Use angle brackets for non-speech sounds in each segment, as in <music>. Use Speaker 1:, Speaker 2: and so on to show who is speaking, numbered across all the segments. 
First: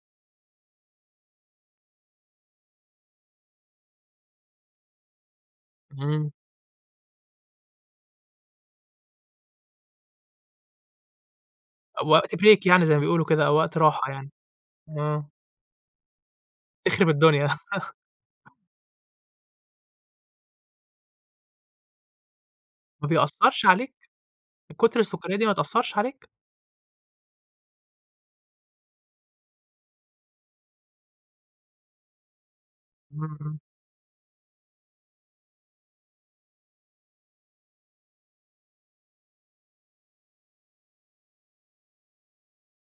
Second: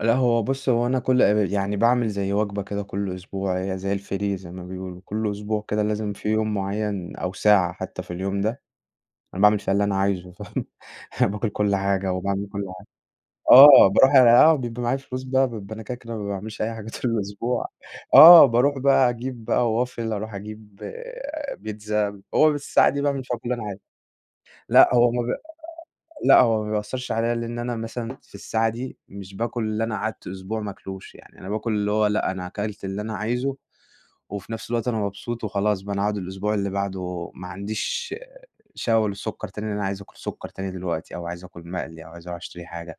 Speaker 1: لا هو بُص هو أنا كل <unintelligible> يعني باعمل زي وجبة كده كل أسبوع، هي زي الFree زي ما بيقولوا، كل أسبوع كده لازم في
Speaker 2: امم.
Speaker 1: يوم معين أو ساعة حتى في اليوم ده، أنا باعمل فيها اللي أنا عايزه، فاهم، أنا باكل كل حاجة
Speaker 2: وقت
Speaker 1: وباعمل كل
Speaker 2: بريك يعني
Speaker 1: حاجة.
Speaker 2: زي ما بيقولوا كده أو وقت
Speaker 1: آه،
Speaker 2: راحة
Speaker 1: باروح <unintelligible>
Speaker 2: يعني.
Speaker 1: آه، بيبقى معايا فلوس
Speaker 2: امم.
Speaker 1: بقى، بيبقى أنا كده، كده ما باعملش أي حاجة
Speaker 2: تخرب
Speaker 1: طول
Speaker 2: الدنيا.
Speaker 1: الأسبوع. آه،
Speaker 2: <chuckles>
Speaker 1: باروح بقى أجيب بقى Waffle أروح أجيب بيتزا، هو بس الساعة دي
Speaker 2: ما
Speaker 1: باعمل فيها كل اللي أنا
Speaker 2: بيأثرش
Speaker 1: عايزه.
Speaker 2: عليك؟
Speaker 1: لأ،
Speaker 2: كتر
Speaker 1: هو ما بي
Speaker 2: السكريات دي ما تأثرش عليك؟
Speaker 1: لأ، هو ما بيأثرش عليا لإن أنا مثلًا في الساعة دي مش باكل اللي أنا قعدت أسبوع ما آكلوش، يعني أنا باكل اللي هو لأ، أنا أكلت اللي أنا عايزه
Speaker 2: امم.
Speaker 1: وفي نفس الوقت أنا مبسوط وخلاص بقى، أنا هاقعد الأسبوع اللي بعده ما عنديش شهوة للسكَر تاني، لإن أنا عايز أكل سكر تاني دلوقتي أو عايز أكل مقلي أو عايز أروح أشتري حاجة.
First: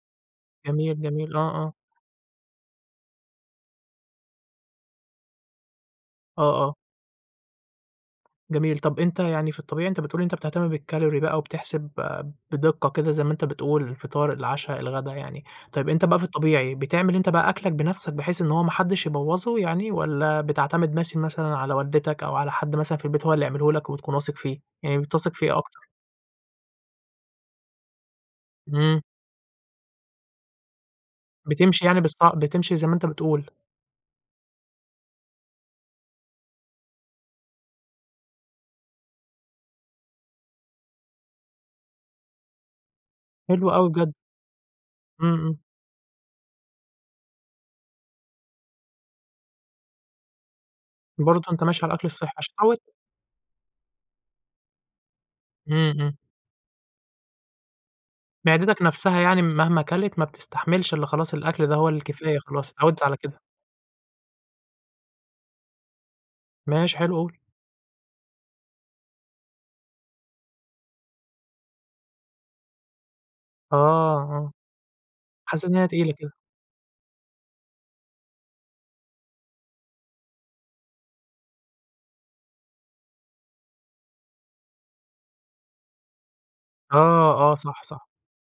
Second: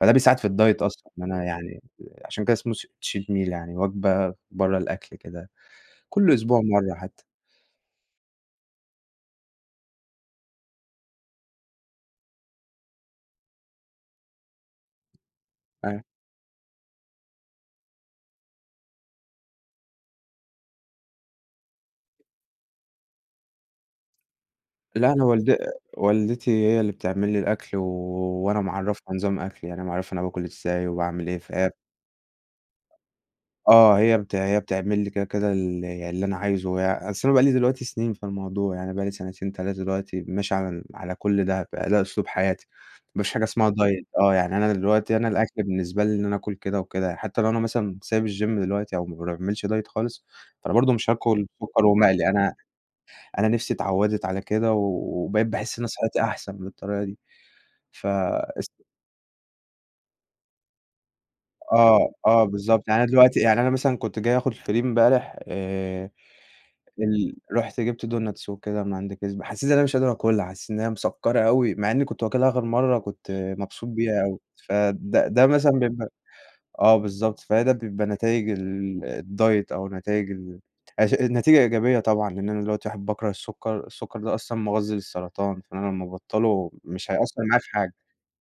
Speaker 1: فده بيساعد في الdiet
Speaker 2: جميل،
Speaker 1: أصلًا إن
Speaker 2: جميل.
Speaker 1: أنا
Speaker 2: آه، آه.
Speaker 1: يعني عشان كده اسمه س cheat meal يعني وجبة برّة الأكل كده، كل
Speaker 2: آه،
Speaker 1: أسبوع
Speaker 2: آه.
Speaker 1: مرة حتى.
Speaker 2: جميل. طب أنتَ يعني في الطبيعي أنتَ بتقول أنتَ بتهتم بالCalorie بقى وبتحسب بدقة كده زي ما أنتَ بتقول، الفطار، العشا، الغدا يعني. طيب أنتَ
Speaker 1: <unintelligible>
Speaker 2: بقى في الطبيعي بتعمل أنتَ بقى أكلَك بنفسَك بحيث إن هو ما حدش يبوظه يعني والّا بتعتمد مس مثلًا على والدتَك أو على حد مثلًا في البيت هو اللي يعمله لَك وبتكون واثق فيه، يعني
Speaker 1: لأ أنا
Speaker 2: بتثق في
Speaker 1: والد
Speaker 2: إيه أكتر؟
Speaker 1: والدتي هي اللي بتعمل لي الأكل و وأنا
Speaker 2: امم.
Speaker 1: معرّفها نظام أكلي. يعني أنا معرّفها أنا باكل إزاي وباعمل إيه، فهي
Speaker 2: بتمشي يعني بالص بتمشي زي ما أنتَ بتقول.
Speaker 1: آه، هي بت بتعمل لي كده، كده، ال اللي أنا عايزه. أصل أنا بقى لي دلوقتي سنين في الموضوع، يعني بقى لي سنتين، 3 دلوقتي ماشي على ال على كل ده، بقى ده أسلوب حياتي. ما فيش حاجة اسمها
Speaker 2: حلو أوي
Speaker 1: diet.
Speaker 2: بجد.
Speaker 1: آه، يعني أنا دلوقتي أنا
Speaker 2: امم، امم.
Speaker 1: الأكل بالنسبة لي إن أنا آكل كده وكده، حتى لو أنا مثلًا سايب الGym دلوقتي أو ما باعملش diet خالص، فأنا برضه مش هاكل
Speaker 2: برضه أنتَ
Speaker 1: سكر
Speaker 2: ماشي على الأكل
Speaker 1: ومقلي.
Speaker 2: الصحي
Speaker 1: أنا
Speaker 2: عشان اتعودت.
Speaker 1: أنا نفسي اتعودت على كده و وبقيت باحس إن أنا
Speaker 2: امم، امم.
Speaker 1: صحتي أحسن بالطريقة دي. فاس
Speaker 2: معدتَك نفسها يعني مهما أكلت ما بتستحملش الاّ خلاص الأكل ده هو
Speaker 1: آه،
Speaker 2: الكفاية
Speaker 1: آه
Speaker 2: خلاص،
Speaker 1: بالضبط يعني
Speaker 2: أتعودِت
Speaker 1: أنا
Speaker 2: على
Speaker 1: دلوقتي
Speaker 2: كده.
Speaker 1: يعني أنا مثلًا كنت جاي آخد الFree إمبارح آآ،
Speaker 2: ماشي حلو قُل.
Speaker 1: ال رُحت جبت Donuts وكده من عند Krispy، حسيت أنا مش قادر أكلها، حسيت إن هي مسكرة أوي، مع إني كنت واكلها آخر مرة كنت
Speaker 2: آه،
Speaker 1: مبسوط بيها أوي.
Speaker 2: آه.
Speaker 1: فده ده
Speaker 2: حسيت
Speaker 1: مثلًا
Speaker 2: إن هي
Speaker 1: بيبقى
Speaker 2: تقيلة كده.
Speaker 1: آه، بالضبط، فده بيبقى نتايج ال الdiet أو نتايج ال أش نتيجة إيجابية طبعًا. لأن أنا دلوقتي واحد باكره السكَر، السكَر ده أصلًا مغذي للسرطان، فإن أنا لما أبطله مش هيأثر
Speaker 2: آه، آه.
Speaker 1: معايا في
Speaker 2: صح،
Speaker 1: حاجة.
Speaker 2: صح.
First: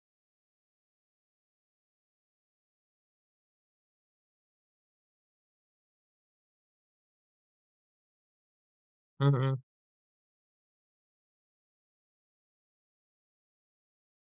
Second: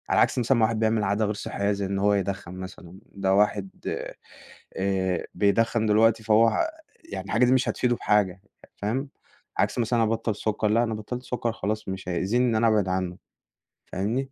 Speaker 1: على العكس مثلًا ما واحد بيعمل عادة غير صحية زي إن هو يدخن مثلًا، ده واحد آآ، آآ، بيدخن دلوقتي فهو، يعني الحاجة دي مش هتفيده بحاجة فاهم؟
Speaker 2: امم، امم.
Speaker 1: عكس مثلًا ابطل سكَر لا، أنا بطلت سكَر خلاص مش هيأذيني إن أنا أبعد عنه، فاهمني؟